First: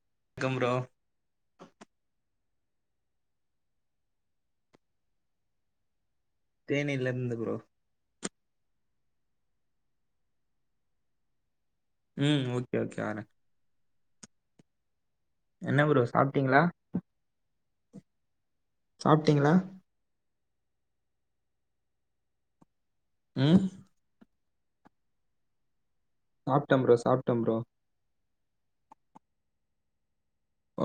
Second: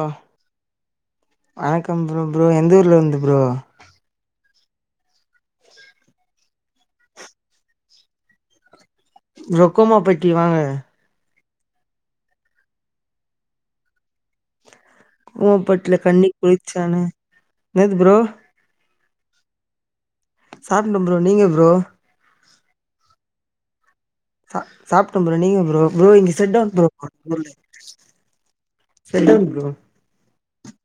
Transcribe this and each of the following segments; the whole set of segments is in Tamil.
ஓ கம் ப்ரோ வணக்கம் ப்ரோ ப்ரோ எந்த ஊர்ல இருந்து ப்ரோ தேனில இருந்து ப்ரோ ரொக்கோமா பட்டி வாங்க உம் ஓகே ஓகே வறே ரொக்கோமா என்ன பட்டில ப்ரோ கண்ணி சாப்ட்டீங்களா குளிச்சான என்னது ப்ரோ சாப்ட்டீங்களா சாப்ணு ப்ரோ நீங்க ப்ரோ உம் ச சாப்டேன் ப்ரோ நீங்க ப்ரோ ப்ரோ இங்க செட்டவுன் சாப்ட்டேன் ப்ரோ சாப்ட்டேன் ப்ரோ [inaudible] சட்டவுன் ப்ரோ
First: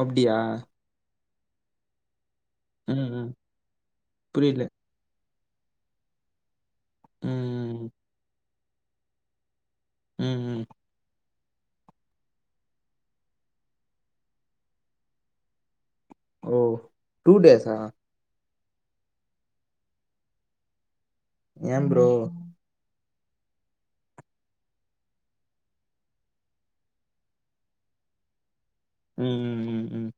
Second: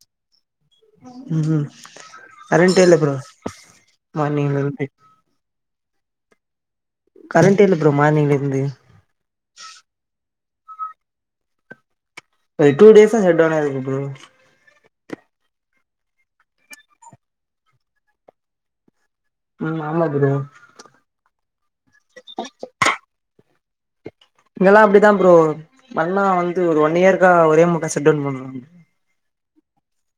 அப்டியா உம் உம் கரண்ட்ட இல்ல ம் ப்ரோ ம் மார்னிஙல புரியல இருந்து கரண்ட் இல்ல ம் பரோ மானிங்ல இருந்து ம் ம் ஒரு டூ டேஸா தான் ஷட்டவுனா இருக்கு ப்ரோ ஓ டூ டேஸ்ஸா ம் ஆமா ப்ரோ ஏ ப்ரோ இங்கெல்லாம் அப்பிடித்தான் ப்ரோ பண்ணா வந்து ஒரு ஒன் இயர்கக்கா ஒரே முட்டா செட்வுன் பண்ணு ம் ம் ம் ம்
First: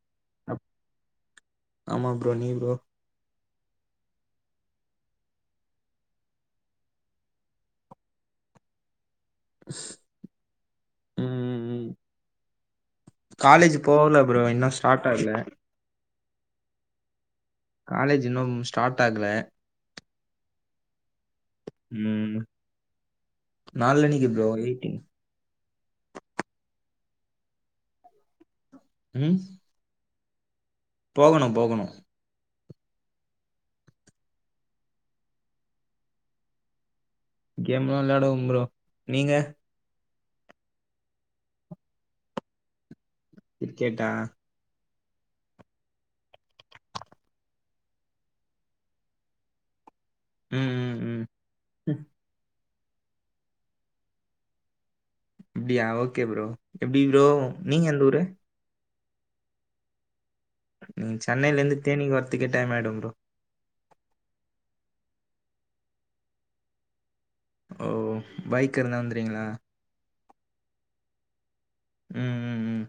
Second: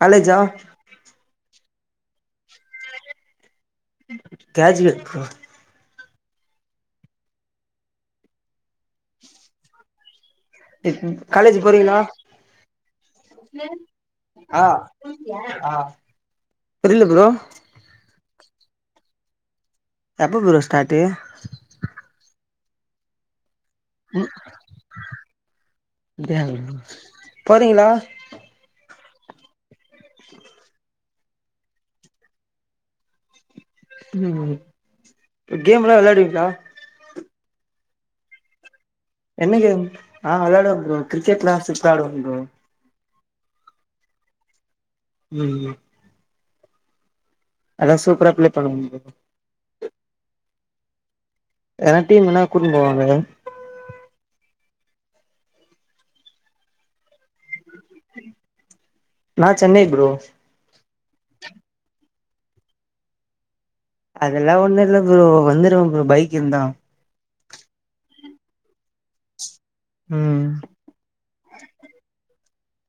காலேஜா அப் ஆமா ப்ரோ நீ ப்ரோ காலேஜ் இல்ல ஓ ம் காலேஜ் ம் ம் போறீங்ளா காலேஜ் போகல ப்ரோ இன்னும் ஸ்டார்ட் ஆகல ஆ புரில ப்ரோ காலேஜ் இன்னு ஸ்டாட் ஆகல எப்போ ப்ரோ ஸ்டாட்டு ம் நாளன்னக்கி ப்ரோ எய்ட்டீன் போறீங்ளா ம் போகணு போகணு ம் ம் கேம் எல்லா வெளையாடுவீங்ளா கேம்லா வெளாடுவம் ப்ரோ நீங்க என்ன கேம் ஆ விளாடுவ ப்ரோ கிரிக்கெட்ளா சூப்ராடுவ ப்ரோ கிரிக்கெட்டா ம் ம் அத்லா சூப்பரா ப்ளே பண்ணுவ ப்ரோ ம் ம் ம் ம், ஏனா டீம்னா [unintelligible] அப்படியா ஓகே புரோ எப்படி புரோ நீங்க எந்த ஊரு நான் சென்னை புரோ சென்னைையில இருந்து தேனிக்கு வரத்துக்கே டைம் ஆயிடும் புரோ அதெல்லாம் ஒண்ணு இல்ல புரோ வந்துருவ புரோ பைக் இருந்தா ஓ பைக் இருந்தா வந்துருவீங்களா ம் ம் ம் ம்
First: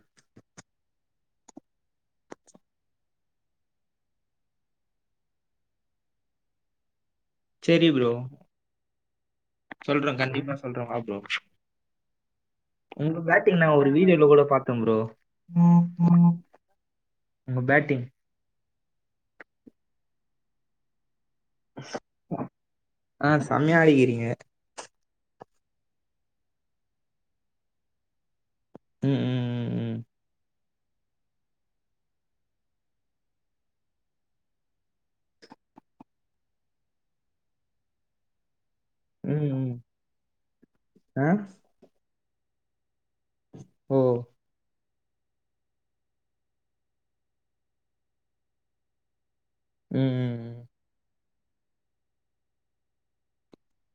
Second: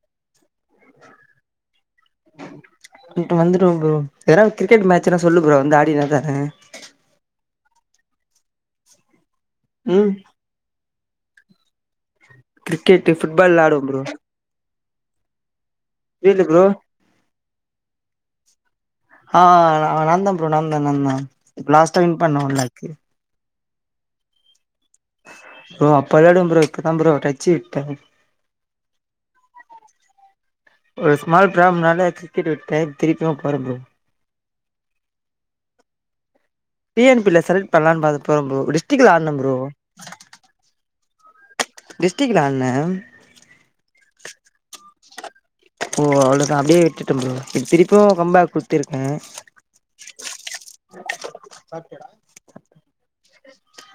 இப்போ வந்துடுவ ப்ரோ எதாவது கிரிக்கெட் மேட்ச்னா சொல்லு ப்ரோ வந்து ஆடி நா தரே சரி ப்ரோ ம் சொல்றோம் கண்டிப்பா சொல்றோம் வா புரோ க்ரிக்கெட்டு ஃபுட்பால்லா ஆடுவ ப்ரோ க்கம் ப்ரோ ஃபீல்டு ப்ரோ உங்க பேட்டிங் அ அ அ நாந்தா ப் ரோ நாந்தா நாந்தா இப் லாஸ்ட்டா வின் பண்ணோல்லா சம்மயா ஆடீகிறிங்க ப்ரோ அப்ப விளாடுவ ப்ரோ இப்பதா ப்ரோ டச்சு விட்டே ம் ம் ம் ஒரு ஸ்மால் ப்ராப்ம்னால க்ரிக்கெட் விட்ட திருப்பியு போர ப்ரோ டிஎன்பில செலக்ட் பண்ணலான் பாத்தப்ப ப்ரோ டிஸ் டிக்ல ஆடுன ப்ரோ அ டிஸ்ட்ரிக்ல ஆட்ன ஓ ஓ அவ்ளோதா அப்டே விட்டுட்ட ப்ரோ திருப்யு கம்பேக் குத்துருக்கே ம் ம், ம்.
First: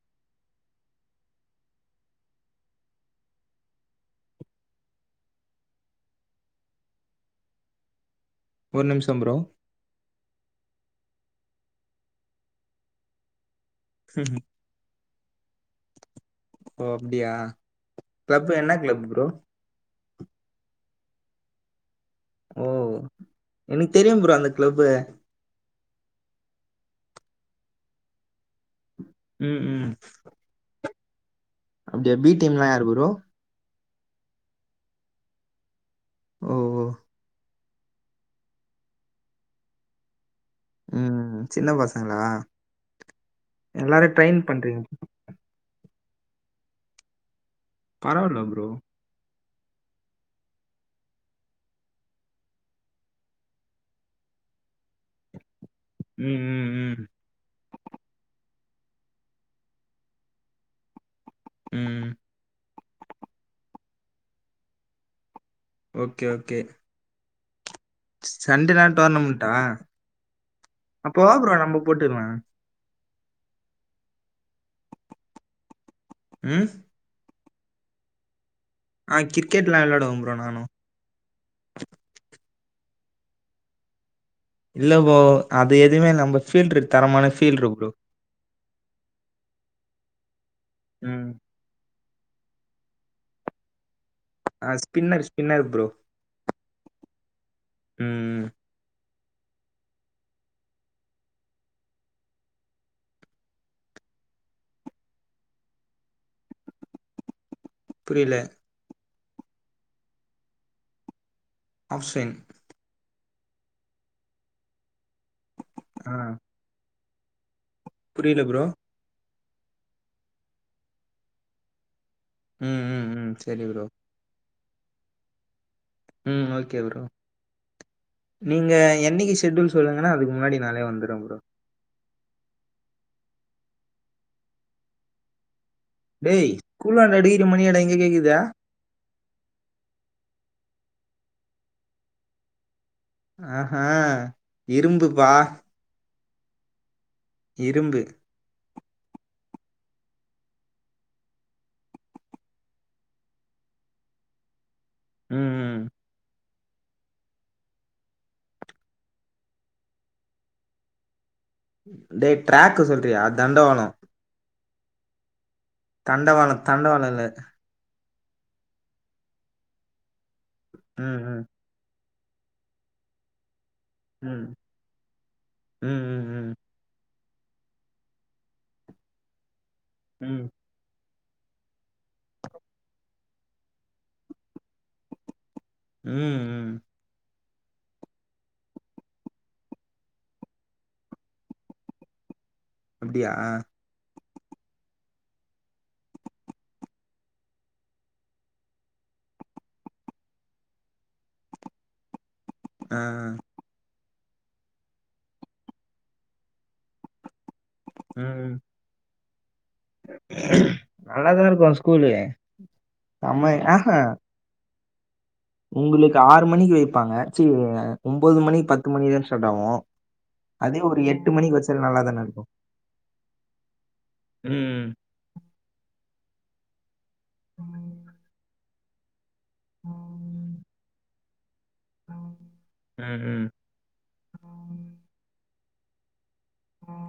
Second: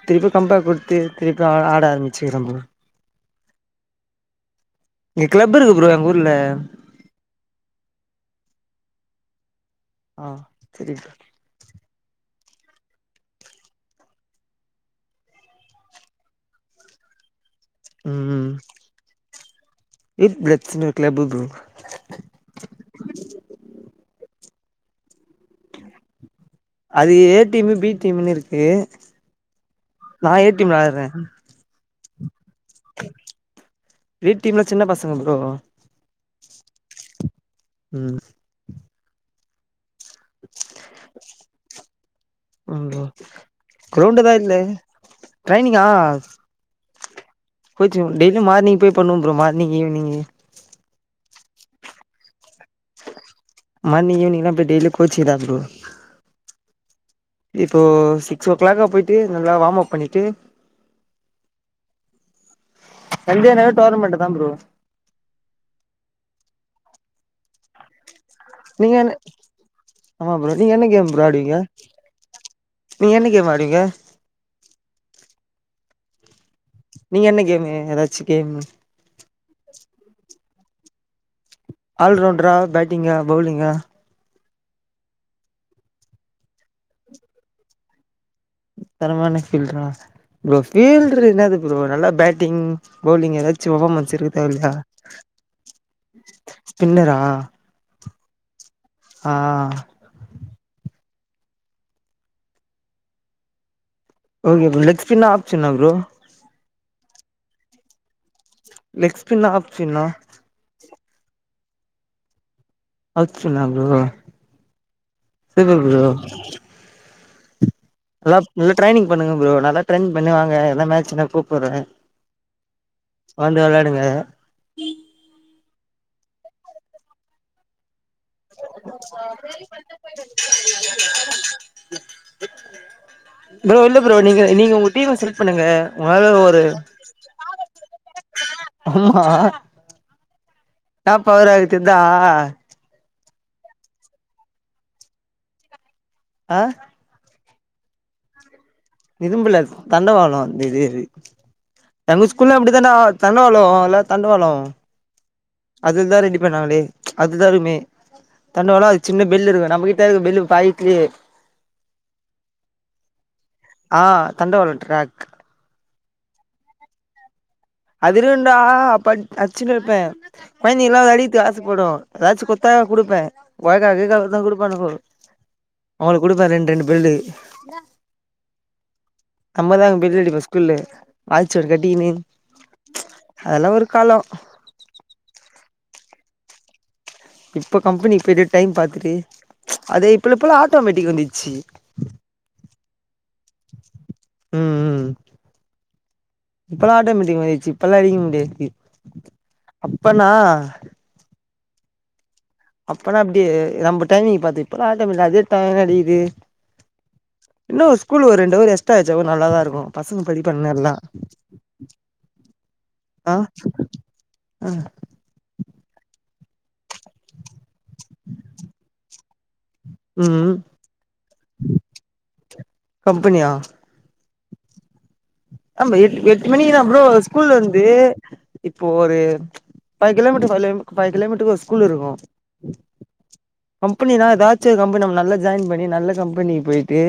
திருப்யு கம்பேக் கொடுத்து திருப்பி ஆ ஆட ஆரம்பிச்சுக்ற ப்ரோ இங் க்ளப் இருக்கு ப்ரோ எங் ஊர்ல ஒரு நிம்ஷோ ப்ரோ அ செரி [inaudible] உ ம் ஓ அப்டியா க்ளப்பு என்ன கிளப் ப்ரோ இட் ப்ளட்ஸுனு க்ளப்பு ப்ரோ க்ளப்பு அது ஏ டீமு பி டீம்ன்னு இருக்கு ம் நா ஏ டீம்ல ஆட்றே [inaudible] அப்டியா பி டீம் ல்லா யாரு ப்ரோ பீ டீம்ல சின்ன பசங்க ப்ரோ ஒ ஒ ம் ம். சின்ன பசங்களா? அப்றோ ப்ரோ எல்லாரையும் க்ரௌண்டு தா ட்ரெயின் இல்ல பண்றீங்க. ட்ரைனிங்கா ஆ [inaudible] கோச்சிங் டெய்ல்யு பரவால்ல ப்ரோ. மார்னிங் போய் பண்ணுவெ ப்ரோ மார் இன்னிக் ஈவினிங்கி மார்னிங் ஈவ்னிங்ளா இப்ப டெய்லி கோச்சு தா ப்ரோ ம் ம் ம் இப்போ சிக்ஸ் ஓ க்ளாக்கா போய்ட்டு நல்லா வாம் அப் பண்ணிட்டு ம். சண்டேனா டோர்னமெண்டு த ப்ரோ ஓகே ஓகே ச சண்டே நால் நீங்க என்ன டோர்னமெண்ட்டா ஆமா ப்ரோ நீங்க என்ன கேம் அப்போ வா ப்ரோ ஆடுவீங்க நம்போ போட்டுக்லா நீங்க என்ன கேம் ஆடுவிங்க ம். நீங்க என்ன கேம் ஏ ஏதாச்சு கேம் ஆ கிரிக்கெட்லா விளையாடுவோ ப்ரோ நானும் ஆல்ரவுண்ட்ரா பேட்டிங்கா பௌலிங்கா இல்ல ப்ரோ அது எதுவுமே நம்ம ஃபீல்டு இருக்கு தரமான ஃபீல்டு இருக் ப்ரோ தரமான ஃபீல்ட்ரா ப்ரோ ஃபீல்ட்ரு ம். என்னது ப்ரோ நல்லா பேட்டிங் பௌலிங் எதாச்சு ஒக [unintelligible] ட்ஸ் இருக்க ஆ தேவல்லையா ஸ்பின்னர், ஸ்பின்னர் ப்ரோ. ஸ்பின்னரா ஆ ம் ம் ஆஆ ஓகே ப்ரோ லெக் ஸ்பின்னா ஆஃப் ஸ்பின்னா ப்ரோ புரில லெக் ஸ்பின்னா ஆஃப் ஸ்பின்னா ஆஃப் ஸ்பின் ஆஃப் ஸ்பின்னா ப்ரோ சூப்பர் ப்ரோ ஆ. நல்லா புரியல ப்ரோ. நல்ல ட்ரைனிங் பண்ணுங்க ப்ரோ நல்லா ட்ரைனிங் பண்ணு வாங்க எதனா மேச்சினா கூப்புட்றே ம் ம் ம் வந்து சேரி ப்ரோ வெளாடுங்க ம் ஓகே ப்ரோ நீங்க என்னிக்கி ஷெட்யூல் சொல்லுங்க நா அதுக்கு முன்னாடி நாளே வந்துருவே ப்ரோ ப்ரோ இல்ல ப்ரோ நீங்க நீங்க உங்க டீம் செலக்ட் பண்ணுங்க உங்களால டேய் ஒரு ஸ்கூல்லாண்ட அடிக்கிற மணியா டா இங்க கேக்குது ஆ என்னா பவரா இருக்கு தெரிதா ஆஹா இரும்புப்பா ஆ இரும்பு இரும்புல்ல தண்டவாளோ அ இது இது எங்க ஸ்கூல்லாயு அப்டி தான்டா தண்டவாளோ இல்ல தண்டவாளோ ம் பண்ணுவாங்களே அதுதா அதுமே தண்டவாளோ அது சின்ன பில்லு இருக்கு நம்மகிட்ட இருக்கு பில்லு பாயிட்லேயே டேய் டிராக்கு சொல்றியா தண்டவாளம் ஆ தண்டவாளோ ட்ராக் தண்டவாளம் தண்டவாளம் இல்ல அதிருண்டா அப்ப அடு அடிசிண்ட்டு இருப்பே கொழந்திங்கலா அத ம் ம் அடிக்றத்துக்கு ஆசைப்படு எதாச்சு கொட்தா கொடுப்பே கொயக்கா கிய்க்கா குடுத்தா ம் குடுப்பானுங்கோ அவங்களுக்கு ம் ம் குடுப்பே ரெண்டு ரெண்டு [unintelligible] [unintelligible] நம்மதா அங்க பெல் ம் அடிப்போ ம் ஸ்கூல்லே வாட்ச்சொருக் கட்டிக்கின்னு அதெல்லா ஒரு காலலோ ம் ம் இப்ப கம்பெனிக்கு போய்ட்டு டைம் பாத்துட்டு அது இப்பல இப்பலா ஆட்டோமேட்டிக் வந்துச்சி அப்டியா ம் ம் இப்பல்லா ஆட்டோமேட்டிக் மாரிச்சு இப்பல்லா அடிக்க முடியாது அப்பனா ஆ அப்பனா அப்டி [unintelligible] டைமிங் பாத்து இப்பெல்லா ஆட்டோமேட்டா அதுவே தானா அடிக்குது என்ன ஒரு ஸ்கூலு ஒரு ரெண்டவரு எக்ஸ்ட்ரா வெச் ச்சாவு நல்லாதாருக் நல்லாதா இருக்கு ஸ்கூலு ஆ செம்ம ஆஹ அ உங்களுக்கு ஆறு மணிக்கு வைப்பாங்க ச்சி ஒம்போது மணி பத்து மணி தான ஸ்டார்ட்டாவு ம் அதே ஒரு எட்டு மணிக்கு வச்சாலு நல்லாதா நடக்கு கம்பெனியா ம் ம் ஆமா எட் எட்டு மணிக்கப்றோ ஸ்கூல் வந்து இப்போ ஒரு ஃபைவ் கிலோமீட்டரு ஃபைலு ஃபைவ் கிலோமீட் [unintelligible] ஸ்கூலிருக்கு ம் ம் கம்பெனி தா எதாச்சு ஒரு கம்பெனி நம்ம நல்லது ஜாயின் பண்ணி நல்ல கம் பெனிக்கு போயிட்டு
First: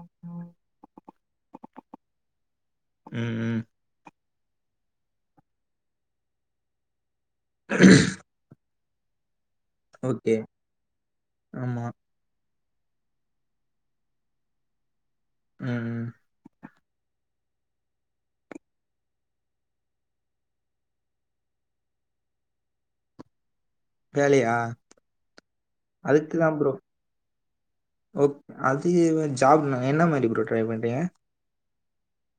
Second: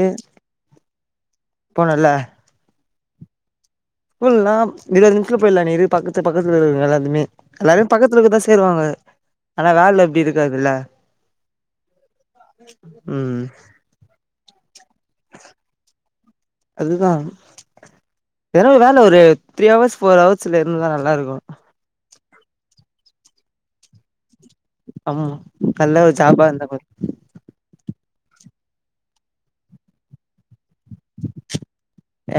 போனெல்ல ம் ம் ஸ்கூல்லெல்லா இருபது நிமிஷத்துல போயிட்லா நீ இருக்குற பக்கத்து பக்கத்துலருக்கு எல்லாத்துமே எல்லாரையு பக்கத்துல இருக்குறதுதா சேருவாங்க ஆனா வேலல இப்டி ஓகே இருக்காதுல்ல ஆமா ம் ம் ம் ம் அதுதா ஏதாவது வேல ஒரு த்ரீ ஹவர்ஸ் ஃபோர் ஹவர்ஸ்ல இருந்தா நல்லாருக்கு வேலையா ஆமா மா நல்ல ஒரு ஜாப் ஆ இருந்தா போது ஓகே அது ஜாப் என்ன மாதிரி ப்ரோ ட்ரை பண்றீங்க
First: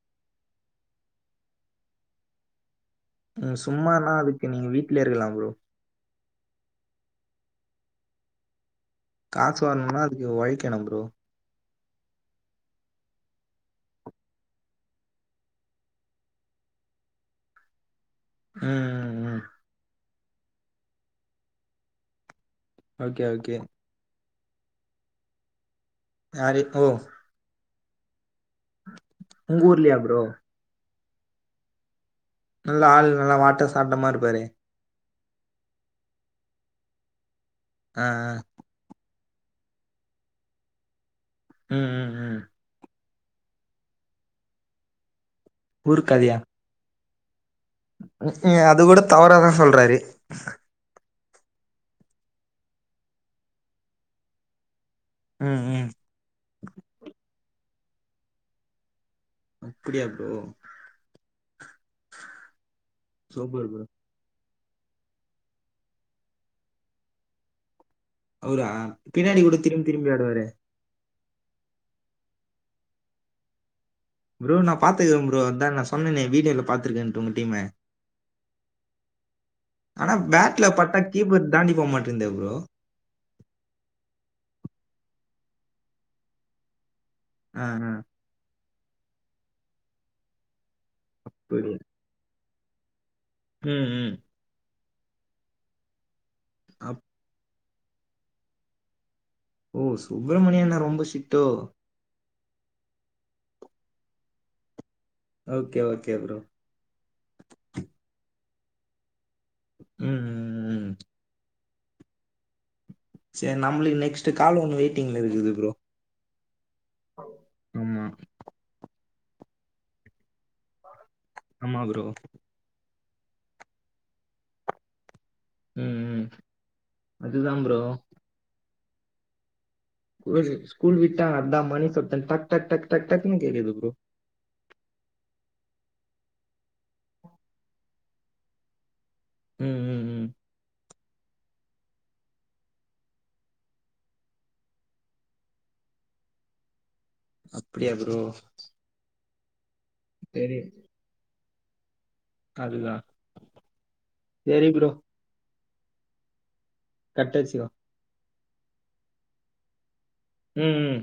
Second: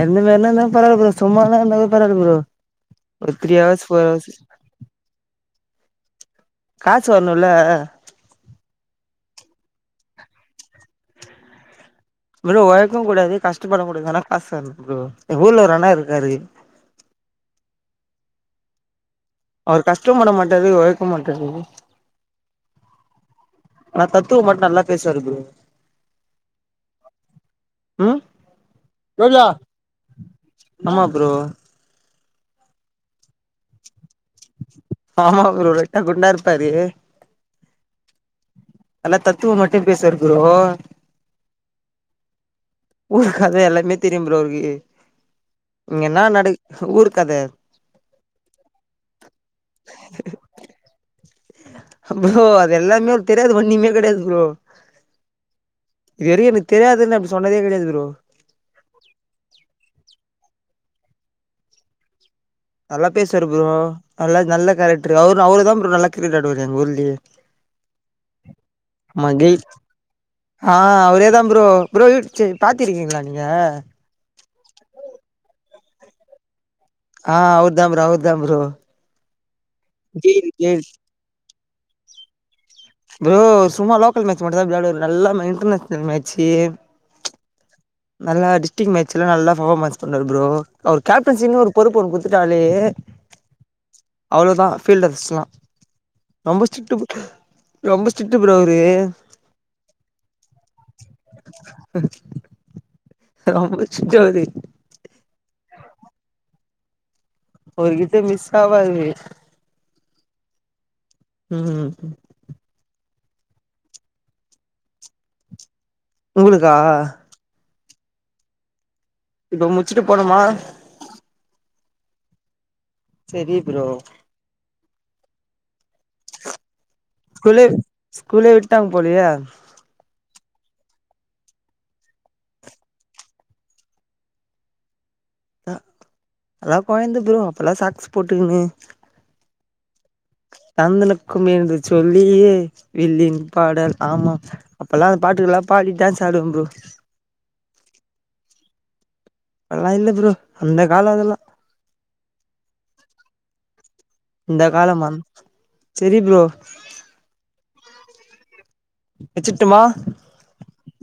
எந்த மாதிரினா இருந்தாலு பரவால்ல ப்ரோ சும்மா தா இருந்தாலு பரவால்ல ப்ரோ ஒரு த்ரீ ஹவர்ஸ் ஃபோர் சும்மானா ஹவர்ஸ் அதுக்கு நீங்க வீட்ல இருக்கலா ப்ரோ காசு வரணுல காசு வரணும்னா அதுக்கு உழைக்கணு ப்ரோ ப்ரோ உழைக்கவு கூடாது கஷ்டப்படவு கூடாது ஆனா காசு வேணு ப்ரோ எ ஊர்ல ஒரு அண்ண இருக்காரு உம் அவரு கஷ் ஒர்க்கு பண்ண மாட்டாரு உழைக்கவு மாட்டாரு ஓகே ஓகே ஆனா தத்துவ மட்டு நல்லா பேசுவாரு ப்ரோ ஆரி ஓ ம் உங்க ஊர்லையா ப்ரோ ஆமா ப்ரோ நல்ல ஆள் நல்லா வாட் ட்ட சாட்டமா இருப்பாரு ஆமா ப்ரோ லைட்டா குண்டா இருப்பாரு ஆ எல்லா தத்துவ மட்டு பேசுவாரு ப்ரோ உம் உம் உம் ஊர் கத எல்லாமே தெரியு ப்ரோ அவருக்கு ஊர் இங்க என்ன கதையா? நடக் ஊர் கத அது கூட தவறதா சொல்றாரு ப்ரோ அதுெல்லாமே தெரியது ஒண்ணுமே கடையது ப்ரோ ம், ம். இது வரைக்கு எனக்கு தெரியாதுன்னு அப்டி சொன்னதே கிடையாது ப்ரோ அப்டியா ப்ரோ நல்லா பேசுவரு ப்ரோ நல்ல நல்ல நல்ல கேரக்டர் அவரு அவரு தா ப்ரோ நல்லா கிரிக்கெட் ஆடுவரு எங்க ஊருலயே அவர பின்னாடி கூட திரும்பி திரும்பி ஆடுவாரே அவருதா ப்ரோ ப்ரோ பாத்திருக்கீங்களா நீங்க ப்ரோ நா பாத்துக்கே பரோ அதா நா சொன்னே வீடியோலா பாத் ஆ அவருதா ப்ரோ அவரு தா ப்ரோ ஆனா கெயில் பட்லா கெயில் பட்டா கீப்பர் தாண்டி போக மாட்டிந்தே ப்ரோ ப்ரோ சும்மா லோக்கல் மேட்ச் மட்டும்தா விளையாடுவாரு நல்லா இன்டர்நேஷ்னல் மேட்சு ஆ ஆ நல்லா அடிச்சு டீம் மேட்சலா எல்லா நல்லா பெர்ஃபார்மன்ச் பண்ணுவாரு ப்ரோ அவர் கேப்டன்சின்னு ஒரு புரியுது பொறுப்பு ஒன்னு கூடுத்துட் ஜாலி ம் ம் பில்டர்ஸ் எல்லாம் ரொம்ப ஸ்டிரிக்ட் அப் பு ரொம்ப ஸ்ட்ரிட்டு ப்ரோ அவ்ரு ஓ சுப்ரமணியண்ண ரொம்ப ஸ்ட்ரிட்டோ ரொம்ப ஸ்ட்ரீட்டவ்ரு ஓகே ஓகே ப்ரோ டவரு ம் ம் ம் ம் ம் சேரி நம்ளுக்கு நெக்ஸ்ட்டு கால் ஒண்ணு வெயிட்டிங்ல இருக்குது ப்ரோ உங்களுக்கா ஆமா இப்ப முச்சிட்டு போனுமா ஆமா ப்ரோ செரி ப்ரோ ம் ம் அதுதான் ஸ்கூலே ப்ரோ ஸ்கூலே ட்டாங் போலியே [unintelligible] ஸ்கூல் விட்டாங்க அதா மணி சத்தோ டக் டக் டக் டக் டக்னு கேக்குது ப்ரோ அதா கொழந்த ப்ரோ அப்பல்லா சாக்ஸ் போட்டுக்குனு ம் ம் ம் தந்தனுக்கும் என்று சொல்லியே வில்லின் பாடல் ஆமா அப்பெல்லா அந்த பாட்டுக்லா பாடி டான்ஸ் ஆடுவம் ப்ரோ அப்படியா ப்ரோ அதலா இல்ல ப்ரோ அந்த கால அதெல்லா அதுதா செரி ப்ரோ செரி ப்ரோ கட்டடுச்சுக்கோ வெச்சுர்ட்டுமா ம் ம்